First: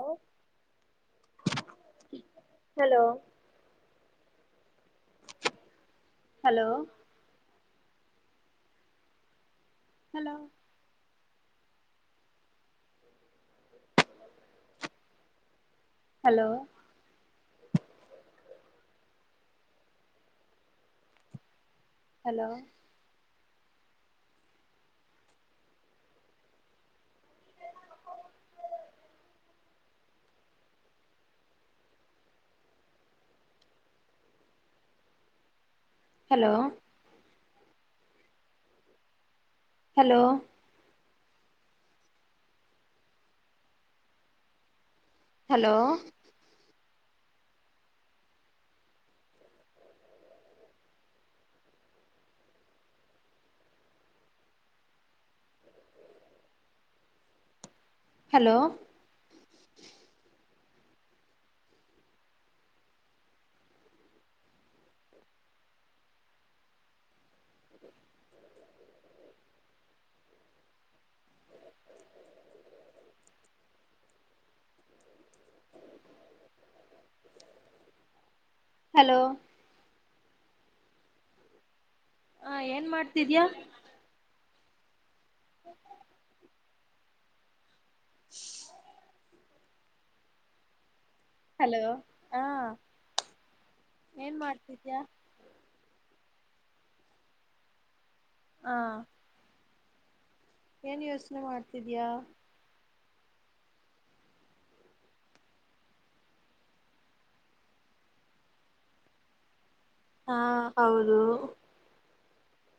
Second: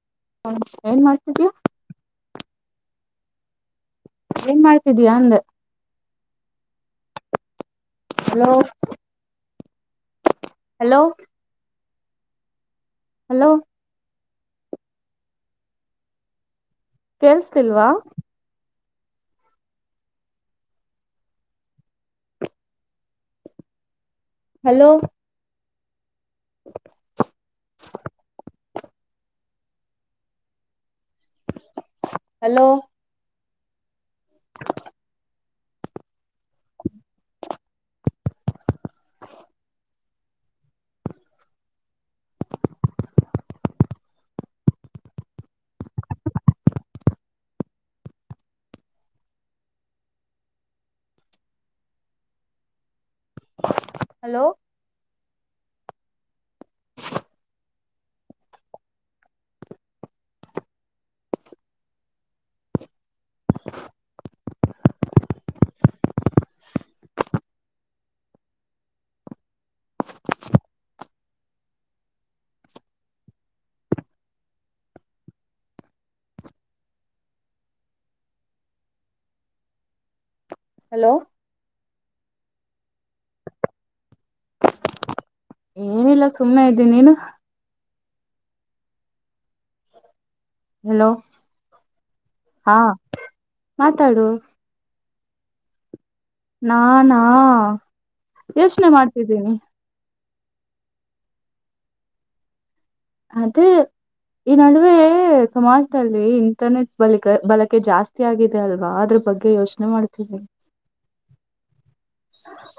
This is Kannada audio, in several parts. ಹಲೋ ಹ ಏನ್ ಮಾಡ್ತಿದ್ಯಾ. ಏನ್ ಮಾಡ್ತಿದೀಯಾ ಅಂದೆ hello hello hello hello hello hello ಕೇಳ್ಸ್ತಿಲ್ವಾ hello hello. Hello. Hello. Hello. Hello hello hello hello hello ಹ ಏನ್ ಮಾಡ್ತಿದ್ಯಾ. ಏನಿಲ್ಲ ಸುಮ್ನೆ ಇದ್ದೀ ನೀನು [inaudible] ಹಲೋ ಹಲೋ ಹಾ ಮಾತಾಡು ಏನ್ ಮಾಡ್ತಿದ್ಯಾ. ನಾನಾ ಹ ಯೋಚನೆ ಮಾಡ್ತಿದ್ದೀನಿ. ಏನ್ ಯೋಚನೆ ಮಾಡ್ತಿದಯಾ. ಅದು. ಈ ನಡುವೆ ಸಮಾಜದಲ್ಲಿ ಇಂಟರ್ನೆಟ್ ಬಳಿಕೆ ಬಳಕೆ ಜಾಸ್ತಿ ಆಗಿದೆ ಅಲ್ವಾ ಆದ್ರ. ಹಾ ಹೌದ.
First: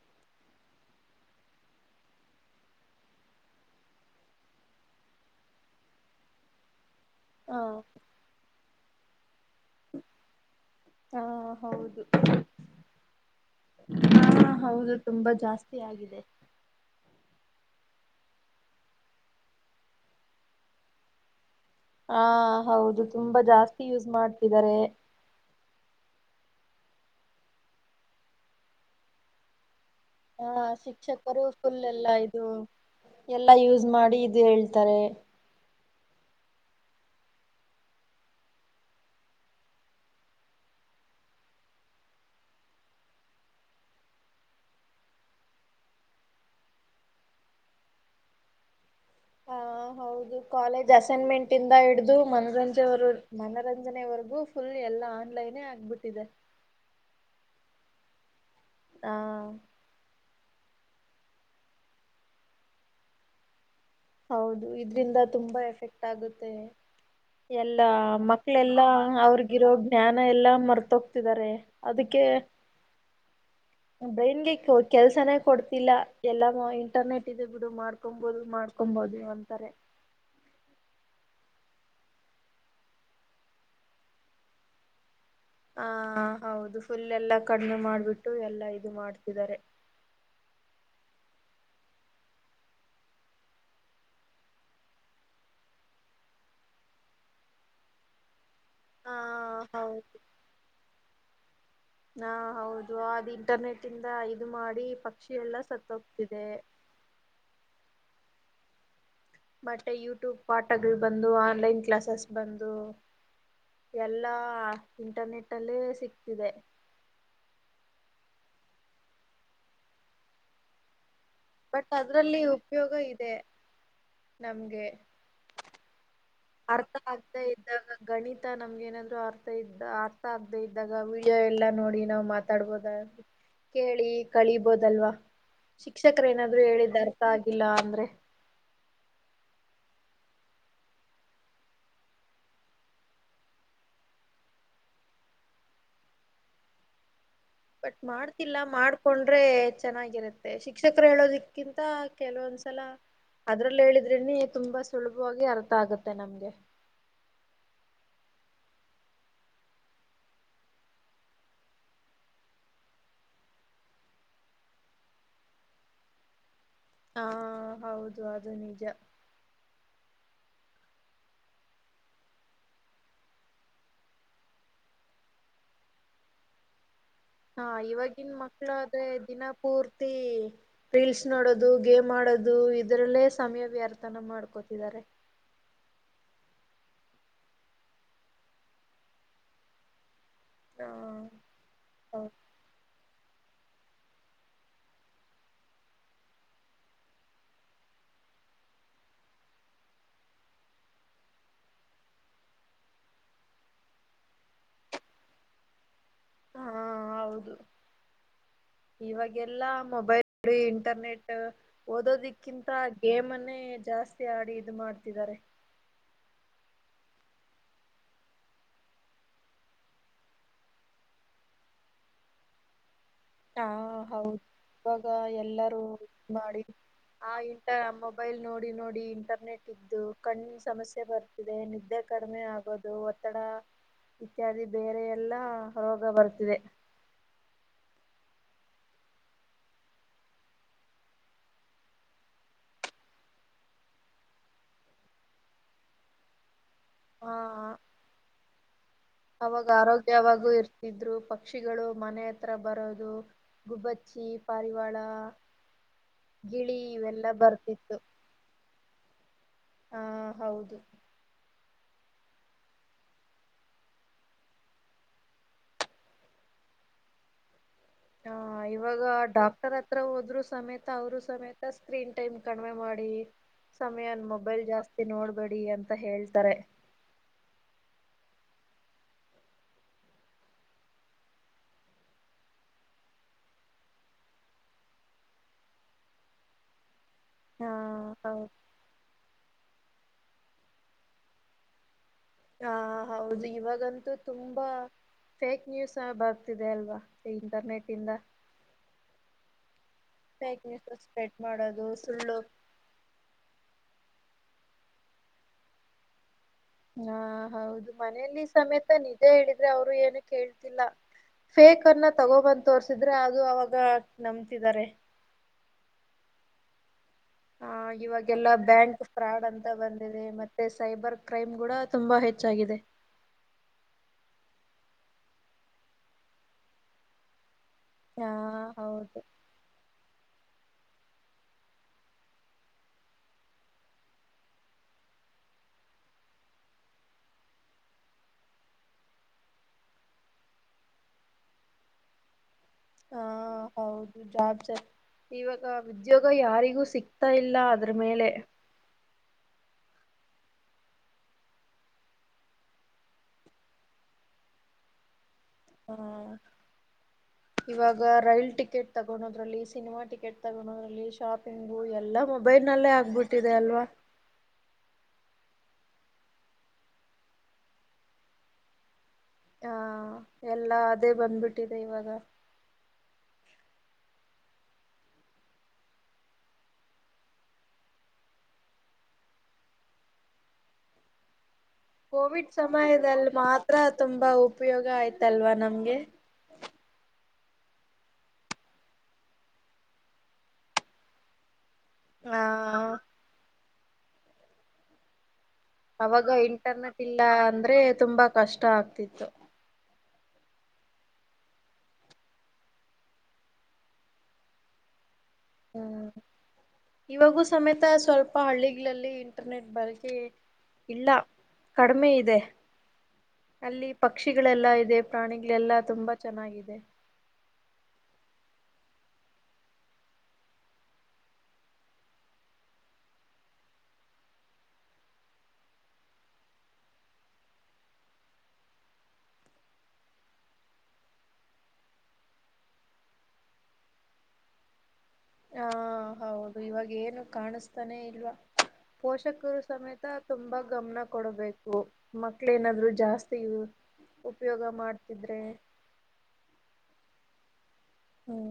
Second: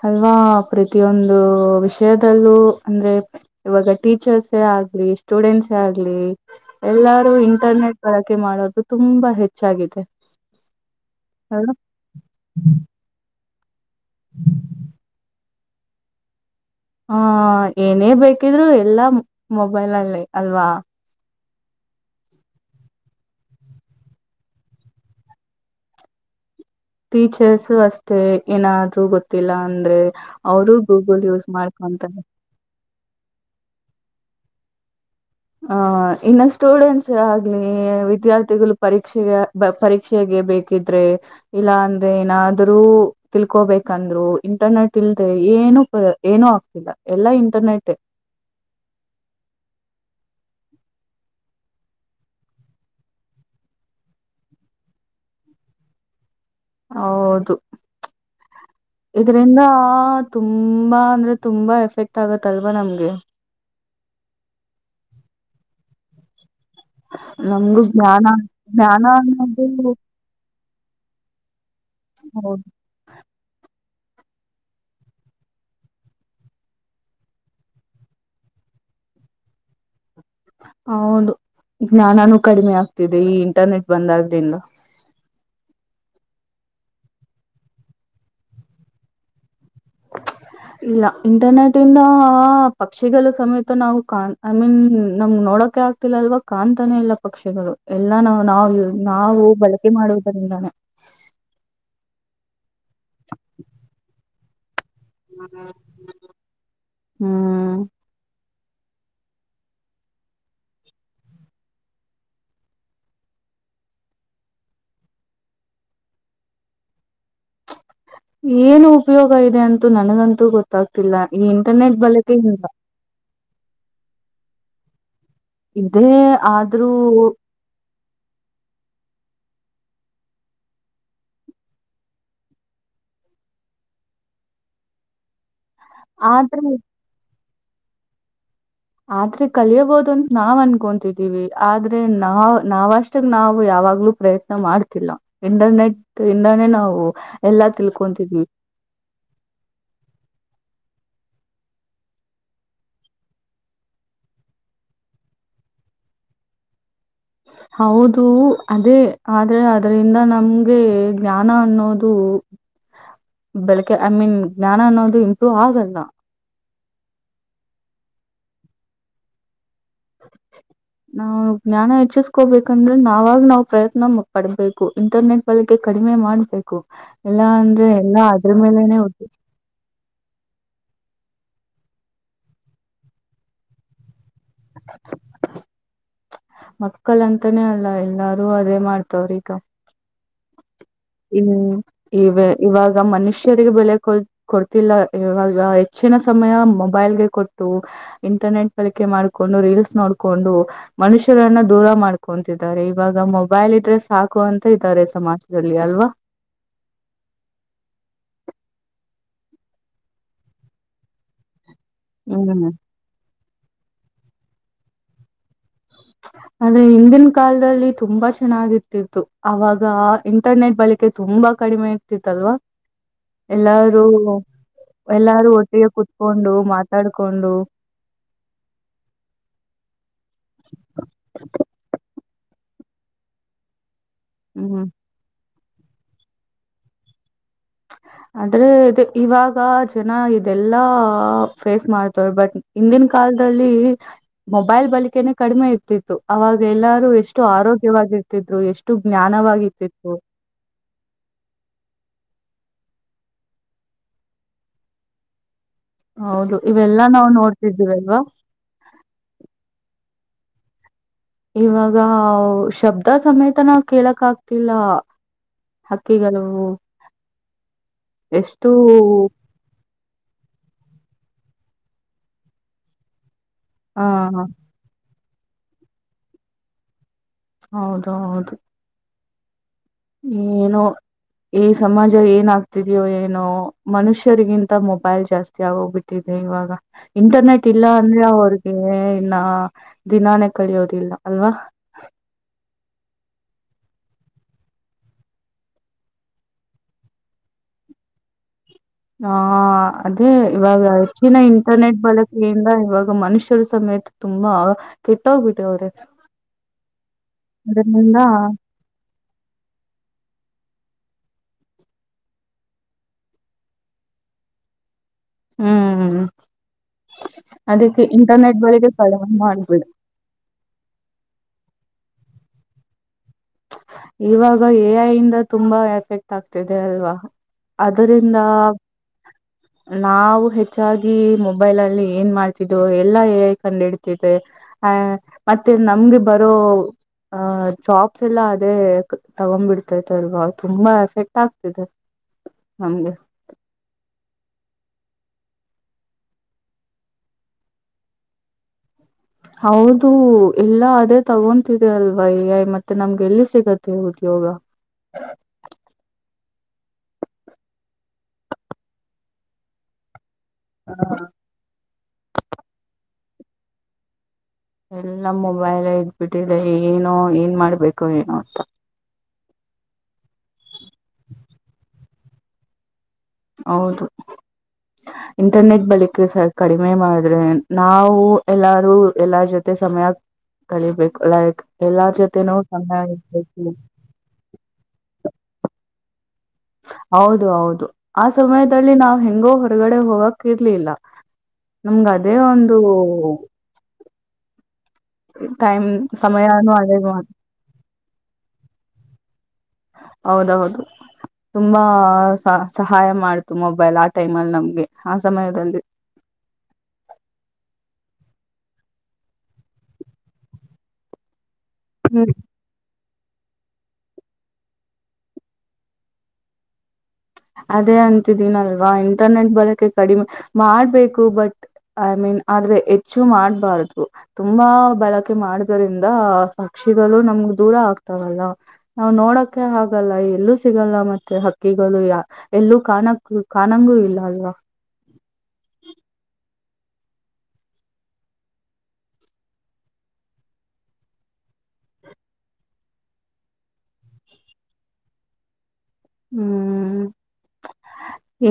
ಅಲ್ವಾ ಪ್ರತಿಯೊಂದು ವಿಷಯದಲ್ಲೂ ಅಂದ್ರೆ ಇವಾಗ ಟೀಚರ್ಸೇ ಸ್ಟೂಡೆಂಟ್ಸ್ ಆಗ್ಲಿ ಎಲ್ಲಾರೂ ಹ ಇಂಟರ್ನೆಟ್ ಬಳಕೆ ಮಾಡೋದು ತುಂಬಾ ಹೆ ಹೆ ಚಾಗಿದೆ ಹಾ. ಹಾ ಹೌದು ತುಂಬಾ ಜಾಸ್ತಿ ಆಗಿದೆ. ಹ ಏನೇ ಬೇಕಿದ್ರು ಎಲ್ಲ ಮೊಬೈಲ ಅಲ್ಲಿ ಅಲ್ವಾ. ಹಾ ಹೌದು ತುಂಬಾ ಜಾಸ್ತಿ ಯೂಸ್ ಮಾಡ್ತಿದ್ದಾರೆ. ಟೀಚರ್ಸ ಅಷ್ಟೇ ಏನಾದ್ರೂ ಗೊತ್ತಿಲ್ಲ ಅಂದ್ರೆ ಹ ಅವರು ಗೂಗಲ್ ಶಿಕ್ಷಕರು ಯೂಸ್ ಫುಲ್ ಎಲ್ಲಾ ಮಾಡ್ಕೊಂತಾರೆ. ಇದು ಎಲ್ಲಾ ಯೂಸ್ ಮಾಡಿ ಇದು ಹೇಳ್ತಾರೆ. ಹ ಇನ್ನು ಸ್ಟೂಡೆಂಟ್ಸ್ ಆಗ್ಲಿ ವಿದ್ಯಾರ್ಥಿಗಳು ಪರೀಕ್ಷೆಗೆ ಪರೀಕ್ಷೆಗೆ ಬೇಕು ಇಲ್ಲಾ ಅಂದ್ರೆ ಏನಾದ್ರರು ತಿಳ್ಕೋಬೇಕಂದ್ರು ಇಂಟರ್ನೆಟ್ ಇಲ್ದೆ ಏ ಏನನು ಏನು ಆಗ್ತಿಲ್ಲ ಎಲ್ಲಾ ಇಂಟರ್ನೆಟ್ ಹಾ. ಹೌದು ಕಾಲೇಜ್ ಅಸೈನ್ಮೆಂಟ್ ಇಂದ ಹಿಡಿದು ಮನರಂಜ ಮನರಂಜನೆವರೆಗೂ ಫುಲ್ ಎಲ್ಲ ಆ--ನೇ ಆಗ್ಬಿಟ್ಟಿದೆ ಹೌದು ಹಾ ಇದರಿಂದ. ತುಂಬಾ ಅಂದ್ರೆ ತುಂಬಾ ಎಫೆಕ್ಟ್ ಆಗತ್ತಲ್ವಾ ನಮ್ಗೆ. ಹೌದು ಇದ್ರಿಂದ ತುಂಬಾ ಎಫೆಕ್ಟ್ ಆಗುತ್ತೆ. ನಮ್ಗೂ ಎಲ್ಲಾ ಜ್ಞಾನ ಮಕ್ಳೆಲ್ಲಾ ಜ್ಞಾನ ಅವ್ರಗಿರೋ ಅನ್ನೋದು ಜ್ಞಾನ ಎಲ್ಲಾ ಮರ್ತ ತೋಗ್ತಿದ್ದಾರೆ ಅದಕ್ಕೆ. ಹೌದು ಕೆಲ್ಸನೇ ಕೊಡ್ತಿಲ್ಲ ಎಲ್ಲ ಇಂಟರ್ನೆಟ್ ಇ ಬಿಡು ಮಾಡ್ಕೊಬೋದು ಮಾಡ್ ಅಂತಾರೆ ಹೌದು ಜ್ಞಾನಾನೂ ಕಡಿಮೆ ಆಗ್ತಿದೆ ಈ ಇಂಟರ್ನೆಟ್ ಬಂದ ಆದ್ರಿಂದ. ಹ ಹೌದು ಫುಲ್ ಎಲ್ಲಾ ಕಡಿಮೆ ಮಾಡ್ಬಿಟ್ಟು ಎಲ್ಲಾ ಇದು ಮಾಡ್ತಿದ್ದಾರೆ. ಇಲ್ಲ ಇಂಟರ್ನೆಟ್ ಇಂದ ಆ ಪಕ್ಷಿಗಳು ಸಮೇತ ನಾವು ಕಾಣ ನಮ್ ನೋಡಕ್ ಆಗ್ತಿಲ್ಲ ಅಲ್ವಾ ಕಾಣ್ತಾನೆ ಇಲ್ಲ ಪಕ್ಷಿಗಳು ಎಲ್ಲಾ ನಾವು ನಾವು ಹಾ ನಾವು ಬಳಕೆ ಹೌದು ಮಾಡುವುದರಿಂದಾನೇ. ಹಾ ಹೌದು ಅದು ಇಂಟರ್ನೆಟ್ ಇಂದ ಇದು ಮಾಡಿ. ಪಕ್ಷಿ ಎಲ್ಲ ಸತ್ತ ಹೋಗ್ತಿದೆ. ಹ್ಮ್ ಮತ್ತೆ ಯೂಟ್ಯೂಬ್ ಪಾಠಗಳು ಬಂದು ಆನ್ಲೈನ್ ಕ್ಲಾಸಸ್ ಬಂದು ಎಲ್ಲಾ ಇಂಟರ್ನೆಟ್ ಅಲ್ಲೇ ಸಿಕ್ತಿದೆ. ಏನು ಉಪಯೋಗ ಇದೆ ಅಂತೂ ನನಗಂತೂ ಗೊತ್ತಾಗ್ತಿಲ್ಲ. ಈ ಬಟ್ ಇಂಟರ್ನೆಟ್ ಅದ್ರಲ್ಲಿ ಬಳಕೆಯಿಂದ ಉಪಯೋಗ ಇದೆ ನಮ್ಗೆ. ಇ ಅರ್ಥ ಆಗ್ತಾ ಇದ್ದಾಗ ಗಣಿತ ನಮ್ಗೆ ಏನಾದ್ರು ಅರ್ಥ ಇದ್ದ ಅರ್ಥ ಆಗದೆ ಇದ್ದಾಗ ಡಿಯೋ ಎಲ್ಲಾ ನೋಡಿ ನಾವು ಮಾತಾಡ್ಬೋದ. ಕೇಳಿ ಕಳೀಬೋದಲ್ವಾ. ಶಿಕ್ಷಕರ ಆದ್ರೆ ಏನಾದ್ರು ಹೇಳಿದ್ದ ಅರ್ಥ ಆಗಿಲ್ಲ ಅಂದ್ರೆ. ಆದ್ರೆ ಕಲಿಯಬೋದು ಅಂತ ನಾವ್ ಅನ್ಕೊತಿದ್ದೀವಿ ಆದ್ರೆ ನಾವ್ ನಾವಷ್ಟಾಗ ನಾವು ಯಾವ. ಯಾವಾಗ್ಲೂ ಪ್ರಯತ್ನ ಮಾಡ್ತಿಲ್ಲ ಇಂಟರ್ನೆಟ್ ಇಂದಾನೇ ನಾವು. ಎಲ್ಲಾ ಬಟ್ ತಿಳ್ಕೊಂತಿದ್ವಿ ಮಾಡ್ತಿಲ್ಲ ಮಾಡ್ಕೊಂಡ್ರೆ ಚೆನ್ನಾಗಿರತ್ತೆ ಶಿಕ್ಷಕರು ಹೇಳೋದಿಕ್ಕಿಂತ ಕೆಲವೊಂದ್ಸಲ ಅದ್ರಲ್ ಹೇಳಿದ್ರೇನೆ ತುಂಬಾ ಸುಲಭವಾಗಿ ಅರ್ಥ ಆಗತ್ತೆ ನಮ್ಗೆ. ಹೌದು ಅದೇ ಆದ್ರೆ ಅದರಿಂದ ನಮ್ಗೆ ಜ್ಞಾನ ಅನ್ನೋದು [inaudible] ಬೆಳಕೆ ಐ ಮೀನ್ ಜ್ಞಾನ ಅನ್ನೋದು ಇಂಪ್ರೂವ್ ಆಗಲ್ಲ. ಹಾ ಹೌದು ಅದು ನಿಜ. [inaudible] ನಾವು ಜ್ಞಾನ ಹೆಚ್ಚಿಸ್ಕೋಬೇಕಂದ್ರೆ ನಾವಾಗ್ ನಾವ್ ಪ್ರಯತ್ನ ಪಡ್ಬೇಕು ಇಂಟರ್ನೆಟ್ ಬಳಕೆ ಕಡಿ ಮೆ ಮಾಡ್ಬೇಕು. ಎಲ್ಲಾ ಹಾ ಅಂದ್ರೆ ಎಲ್ಲಾ ಇವಾಗಿನ್ ಅದ್ರ ಮೇಲೆನೆ ಮಕ್ಳಾದ್ರೆ ದಿನ ಪೂರ್ತಿ ರೀಲ್ಸ್ ನೋಡೋದು ಗೇಮ್ ಆಡೋದು ಇದರಲ್ಲೇ ಸಮಯ ವ್ಯರ್ಥನ ಮಾಡ್ ಕೋತಿದ್ದಾರೆ. ಮಕ್ಕಳಂತನೆ ಅಲ್ಲ ಎಲ್ಲಾರು ಅದೇ ಮಾಡ್ತವ್ರ್ ಈಗ. ಹ ಹ್ಮ್ ಹೌದು ಇವ ಇವಾಗ ಮನುಷ್ ಷರಿಗೆ ಬೆಲೆ ಕೊ ಕೊಡ್ತಿಲ್ಲ ಹೆಚ್ಚಿನ ಸಮಯ ಮೊಬೈಲ್ಗೆ ಕೊಟ್ಟು ಇಂಟ್ ಇಂಟರ್ನಟ್ ಬಳಿಕೆ ಮಾಡ್ಕೊಂಡು ರೀಲ್ಸ್ ನೋಡ್ಕೊಂಡು ಮನುಷ್ಯರನ್ನ ದೂರ ಮಾಡ್ಕೊಂತಿದಾರೆ ಇವಾಗ ಮೊ ಮೊಬೈಲಿದ್ರೆ ಸಾಕು ಅಂತ ಇದ್ದಾರೆ ಸಮಾಜದಲ್ ಲ್ಲಿ ಆಲ್ವಾ. ಹಾ ಹೌದು ಇವಾಗೆಲ್ಲಾ ಮೊಬೈಲ್ ಬರೀ ಇಂಟರ್ನೆಟ್ ಹ್ಮ್ ಓದೋದಿಕ್ಕಿಂತ ಗೇಮುನ್ ನ್ನೆ ಜಾಸ್ತಿ ಆಡಿ ಇದ್ ಮಾಡ್ತಿದ್ದಾರೆ. ಆದ್ರೆ ಹಿಂದಿನ ಕಾಲದಲ್ಲಿ ತುಂಬಾ ಚೆನ್ನಾಗಿರ್ತಿತ್ತು ಆವಾಗ ಇಂಟರ್ನೆಟ್ ಬಳಕೆ ತುಂಬಾ ಕಡಿಮೆ ಇರ್ತಿತ್ತಲ್ವಾ. ಹಾ ಎಲ್ಲಾರೂ ಹೌದು ಇವಾಗ ಎಲ್ಲಾರು ಎಲ್ಲರೂ ಒಟ್ಟಿಗೆ ಇದ್ ಕುೂತ್ಕೊಂಡು ಮಾಡಿ ಮಾತಾಡ್ ಆ ಇಂಟ ಮೊಬೈಲ್ ನೋಡಿ ನೋಡಿ ಇಂಟರ್ನೆಟ್ ಇದ್ದು ಕಣ್ಣಿನ್ ಸಮಸ್ಯೆ ಬರ್ತಿದೆ ನಿದ್ದೆ ಕಡಿಮೆ ಆಗೋದು ಒತ್ತಡ ಇತ್ಯಾದಿ ಹ್ಮ್ ಬೇರೆ ಎಲ್ಲಾ ರೋಗ ಬರ್ತಿದೆ. ಆದ್ರೆ ಇದೆ ಇವಾಗ ಜನ ಇದೆಲ್ಲಾ ಫೇಸ್ ಮಾಡ್ತವ್ರೆ ಬಟ್ ಇಂದಿನ್ ಕಾಲದಲ್ಲಿ ಮೊಬೈಲ್ ಬಳಿಕೆನೆ ಕಡಿಮೆ ಇರ್ತಿತ್ತು ಅವಾಗ್ ಎಲ್ಲಾರು ಆ ಎಷ್ಟು ಆರೋಗ್ಯವಾಗಿರ್ತಿದ್ರು ಎಷ್ ಅವಾಗ ಆರೋಗ್ಯವಾಗೂ ಇರ್ತಿದ್ರು ಪಕ್ಷಿಗಳು ಮನೆ ಹತ್ರ ಬರೋದು ಗುಬ್ಬಚ್ಚಿ ಪಾರಿವಾಳ ಹೌದು ಗಿಳಿ ಇವೆಲ್ಲಾ ನಾವು ನೋಡ್ತಿದ್ದೀವ್ ಬರ್ತಿತ್ತು ಅಲ್ವ. ಹಾ ಹೌದು ಇವಾಗ ಶಬ್ದ ಸಮೇತ ನಾವ ಕೇಳಕ್ ಆಗ್ತಿಲ್ಲ. ಹಕ್ಕಿಗಳೂ ಹ ಎಷ್ಟು ಇವಾಗ ಡಾಕ್ಟರ್ ಹತ್ರ ಹೋದ್ರೂ ಸಮೇತ ಅವ್ರು ಸಮೇತ ಸ್ಕ್ರೀನ್ ಟೈಮ್ ಕಡಿಮೆ ಮಾಡಿ ಹ ಸಮಯನ್ ಮೊಬೈಲ್ ಜಾಸ್ತಿ ನೋಡ್ಬೇಡಿ ಅಂತ ಹೇಳ್ತಾರೆ. ಹೌದ ಹೌದು ಏನೋ ಈ ಸಮಾಜ ಏನ್ ಆಗ್ತಿದ್ಯೋ ಏನೋ ಮನುಷ್ಯರಿಗಿಂತ ಮೊಬೈಲ್ ಜಾಸ್ತಿ ಆಗೋಗ್ಬಿಟ್ಟಿದೆ. ಇವಾಗ ಇಂಟರ್ನೆಟ್ ಹಾ ಇಲ್ಲ ಅಂದ್ರೆ ಹೌದು ಅವ್ರಿಗೆ. ಇನ್ನ ದಿನಾನೇ ಕಳಿಯೋದಿಲ್ಲ ಅಲ್ವ. ಹಾ ಹೌದು ಇವಾಗಂತೂ ತುಂಬಾ ಫೇಕ್ ನ್ಯೂಸ್ ಬರ್ತಿದೆ ಅಲ್ವಾ ಇಂಟರ್ನೆಟ್ ಇಂದ ಹ ಅದೇ ಫೇಕ್ ಇವಾಗ ನ್ಯೂಸ್ ಸ್ಪ್ರೆಡ್ ಹೆಚ್ಚಿನ ಮಾಡೋದು ಇಂಟರ್ನೆಟ್ ಸುಳ್ಳು ಬಳಕೆಯಿಂದ ಇವಾಗ ಮನುಷ್ಯರು ಸಮೇತ ತುಂಬಾ ಕೆಟ್ಟೋಗ್ಬಿಟ್ಟು ಅವ್ರೆ. ಹಾ ಹೌದು ಮನೇಲಿ ಸಮೇತ ನಿಜ ಹೇಳಿದ್ರೆ ಅವ್ರು ಏನು ಕೇಳ್ತಿಲ್ಲ. ಫೇಕ್ ಅನ್ನ ತಗೋಬಂದ್ ತೋರ್ಸಿದ್ರೆ ಅದು ಅವಾಗ ನಂಬ್ತಿದಾರೆ. ಹ್ಮ್ ಹ ಅದಕ್ಕೆ ಇವಾಗೆಲ್ಲ ಇಂಟರ್ನೆಟ್ ಬಳಿಗೆ ಬ್ಯಾಂಕ್ ಕಡಿಮೆ ಫ್ರಾಡ್ ಅಂತ ಮಾಡ್ಬಿಡು ಬಂದಿದೆ ಮತ್ತೆ ಸೈಬರ್ ಕ್ರೈಮ್ ಕೂಡ ತುಂಬಾ ಹೆಚ್ಚಾಗಿದೆ. ಇವಾಗ -ಎ- ಐಯಂದ ತುಂಬಾ ಎಫೆಕ್ಟ್ ಆಗ್ತಿದೆ ಅಲ್ವಾ. ಹಾ ಅದರಿಂದ ಹೌದು ನಾವು ಹೆಚ್ಚ. ಹೆಚ್ಚಾಗಿ ಮೊಬೈಲ್ ಅಲ್ಲಿ ಏನ್ ಮಾಡ್ತಿದೋ ಎಲ್ಲಾ- ಎ -ಕಂಡ್ ಹಡ್ತಿದೆ- ಅ- ಮತ್ತೇ ನಮ್ಗೆ ಬರೂ ಚಾಪ್. ಎಲ್ಲಾ ಅದೇ ತಗೊಬಿಡ್ತೈತಲ್ವಾ ತುಂಬಾ ಎಫೆಕ್ಟ್ ಆಗ್ತಿದೆ. ನಮ್ಗೆ ಹಾ -ಹೌದು- ಜಾ ಇವಾಗ ಉದ್ಯೋಗ ಯಾರಿಗೂ ಸಿಕ್ತಾ ಇಲ್ಲ ಅದ್ರ ಮೇಲೆ. ಹೌದು ಎಲ್ಲ ಅದೇ ತಗೊಂತಿದೆ ಅಲ್ವಾಯ್ಯ ಮತ್ತೆ ನಮ್ಗೆ ಎಲ್ಲಿ ಸಿಗತ್ತೆ ಉದ್ಯೋಗ. ಹ್ಮ- ಇವಾಗ ರೈಲ್ ಟಿಕೆಟ್ ತಗಳದ್ರಲ್ಲಿ ಸಿನಿಮಾ ಟಿಕೆಟ್. ಗೋದ್ರಲ್ಲಿ ಶಾಪಿಂಗ ಎಲ್ಲಾ ಮೊಬೈಲ್ ನಲ್ಲೇ ಆಗ್ಬಿಟ್ಟಿದೆ ಅಲ್ವಾ. ಎಲ್ಲ ಮೊಬೈಲ್ ಇಟ್ಬಿಟ್ಟಿದೆ ಏನೋ ಏನ್ ಮಾಡ್ಬೇಕೋ ಏನೋ ಅಂತ. ಹಾ- ಎಲ್ಲಾ ಅದೇ ಬಂದ್ಬಿಟ್ಟಿದೆ ಇವಾಗ ಹೌದು ಹ ಇಂಟರ್ನೆಟ್ ಬಳಿಕ ಸ ಕಡಿಮೆ ಮಾಡ್ರೆ ನಾವು ಎಲ್ಲಾರು ಎಲ್ಲಾರ ಜೊತೆ ಸಮಯ. ಕಲಿಬೇಕು ಲೈಕ್ ಎಲ್ಲಾರ್ ಕೋವಿಡ್ ಜೊತೆನೂ ಚೆನ್ನಾಗಿ ಸಮಯದಲ್ಲಿ ಇರ್ಬೇಕು ಮಾತ್ರ ತುಂಬಾ ಉಪಯೋಗ ಆಯ್ತಲ್ವಾ ನಮ್ಗೆ. ಹೌದು ಹೌದು- ಆ- ಸಮಯದಲ್ಲಿ ನಾವ್ ಹೆಂಗೋ ಹೊರಗಡೆ ಹೋಗಕ್ ಇರ್ಲಿಲ್ಲ ನಮ್ಗ ಅದೇ ಒಂದು. ಹ ಟೈಮ್ ಅವಾಗ ಸಮಯಾನು ಅದೇ ಇಂಟರ್ನೆಟ್ ಇಲ್ಲ ಮಾಡ್- ಅಂದ್ರೆ ತುಂಬಾ ಕಷ್ಟ ಆಗ್ತಿತ್ತು. ಹೌದೌದು ತುಂಬಾ ಸಹಾಯ ಮಾಡ್ತು ಮೊಬೈಲ್ -ಆ -ಟೈಮ್ ಅಲ್ಲಿ ನಮ್ಗೆ. ಆ ಸಮಯದಲ್ಲಿ ಹ್ಮ್- ಇವಾಗೂ ಸಮೇತ ಸ್ವಲ್ಪ. ಅಪ್ಪ ಹಳ್ಳಿಗಳಲ್ಲಿ ಇಂಟರ್ನೆಟ್ ಬಳಕೆ ಇಲ್ಲ ಕಡಿಮೆ ಹ್ಮ್ ಇದೆ. ಅಲ್ಲಿ ಪಕ್ಷಿಗಳೆಲ್ಲಾ ಇದೆ ಪ್ರಾಣಿಗಳೆಲ್ಲಾ ತುಂಬಾ ಚೆನ್ನಾಗಿದೆ. ಅದೇ ಅಂತಿದ್ದೀನಲ್ವಾ ಇಂಟರ್ನೆಟ್ ಬಳಕೆ ಕಡಿಮೆ ಮಾಡ್ಬೇಕು ಬಟ್- ಐ- ಮೀನ್. ಆದ್ರೆ ಹೆಚ್ಚು ಮಾಡಬಾರ್ದು ತುಂಬಾ ಬಳಕೆ ಮಾಡುದ್ರಂದ ಪಕ್ಷಿಗಳು ನಮ. ದೂರ ಆಗ್ತಾವಲ್ಲ ನಾವು ನೋಡಕ ಆಗಲ್ಲ ಎಲ್ಲೂ ಸಿಗಲ್ಲ ಮತ್ತೆ ಹಕ್ಕಿಗಳು ಯ. ಎಲ್ಲೂ ಕಾಣಕ್ಕ ಕಾಣಂಗೂ ಇಲ್ಲ ಅಲ್ವಾ. ಹಾ- ಹೌದು ಇವಾಗ ಏನು ಕಾಣಿಸ್ತಾನೆ ಇಲ್ವಾ. ಪೋಷಕರು ಸಮೇತ ತುಂಬಾ ಗಮನ ಕೊಡಬೇಕು ಮಕ್ಕಳುನಾದ್ರು ಜಾಸ್ತಿ. ಉಪಯೋಗ ಮಾಡ್ತಿದ್ರೆ. ಹ್ಮ್-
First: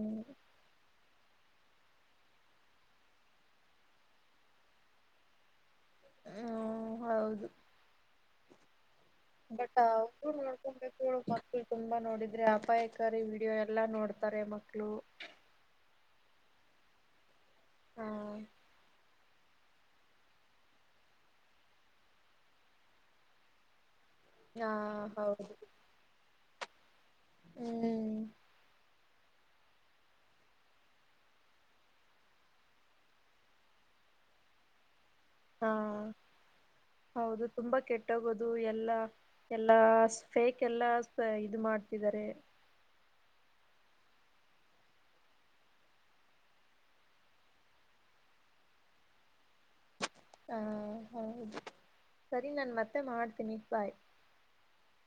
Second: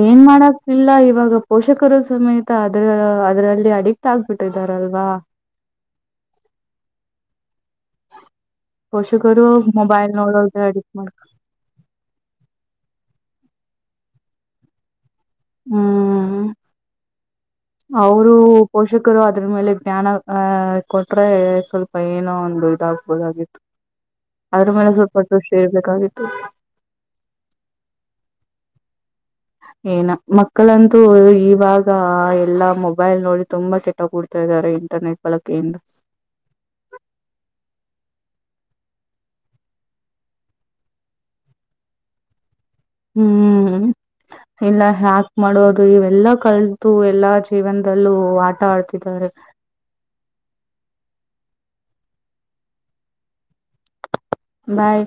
ಏನ್ ಮಾಡಕ್ತಿಲ್ಲ ಇವಾಗ. ಪೋಷಕರು ಸಮೇತ ಅದ್ರ ಅದರಲ್ಲಿ ಅಡಿಕ್ಟ್ ಆಗ್ಬಿಟ್ಟಿದಾರಲ್ವಾ. ಹ್ಮ- ಹೌದು ಪೋಷಕರು ಬಟ್ ಮೊಬೈಲ್ ಅವರು ನೋಡೋದು ಅಡಿಕ್ಟ್ ನೋಡ್ಕೊಬೇಕು ಮಾಡ್ ಮಕ್ಳು ತುಂಬಾ ನೋಡಿದ್ರೆ ಅಪಾಯ. ಸರಿ ವಿಡಿಯೋ ಎಲ್ಲಾ ನೋಡ್ತಾರೆ ಮಕ್ಳು ಹ್ಮ್ ಹಾ ಅವರು ಪೋಷಕರು ಅ ಅದ್ರ ಮೇಲೆ ಜ್ಞಾನ ಅಹ ಕೊಟ್ರೆ ಸ್ವಲ್ಪ ಏನೋ ಒಂದು ಇದಾಗಬೋುದಾಗಿತ್ತು ಹಾ ಅದ್ರ ಮೇಲೆ ಸ್ವಲ್ಪ ಹೌದು ದೃಷ್ಟಿ ಇರ್ಬೇಕಾಗಿತ್ತು. ಹ್ಮ್ ಏನ ಮಕ್ಕಳಂತೂ ಇವಾಗ ಎಲ್ಲಾ ಮೊಬೈಲ್ ನೋಡಿ ತುಂಬಾ ಕೆಟ್ಟ ಕೂಡ್ತವಿ. ಇದಾರೆ ಇಂಟರ್ನೆಟ್. ಹಾ ಬಳಕೆಯಿಂದ -ಹೌದು ತುಂಬಾ ಕೆಟ್ಟ. ಟ್ಟೋಗೋದು ಎಲ್ಲಾ ಎಲ್ಲಾ ಫೇಕ್ ಎಲ್ಲಾ ಇದು ಮಾಡ್ತಿದ್ದಾರೆ. ಹ್ಮ್ ಇಲ್ಲ ಯಾಕ್ ಮಾಡೋದು ಇವೆಲ್ಲಾ ಕಲಿತು ಎಲ್ಲಾ ಜೀವನದಲ್ಲೂ ಆಟ ಆಡ್ತಿದ್ದಾರೆ. ಹಾ- ಹೌದು ಸರಿ ನನ್ ಮತ್ತೆ ಮಾಡ್ತೀನಿ ಬಾಯ್. ಬಾಯ್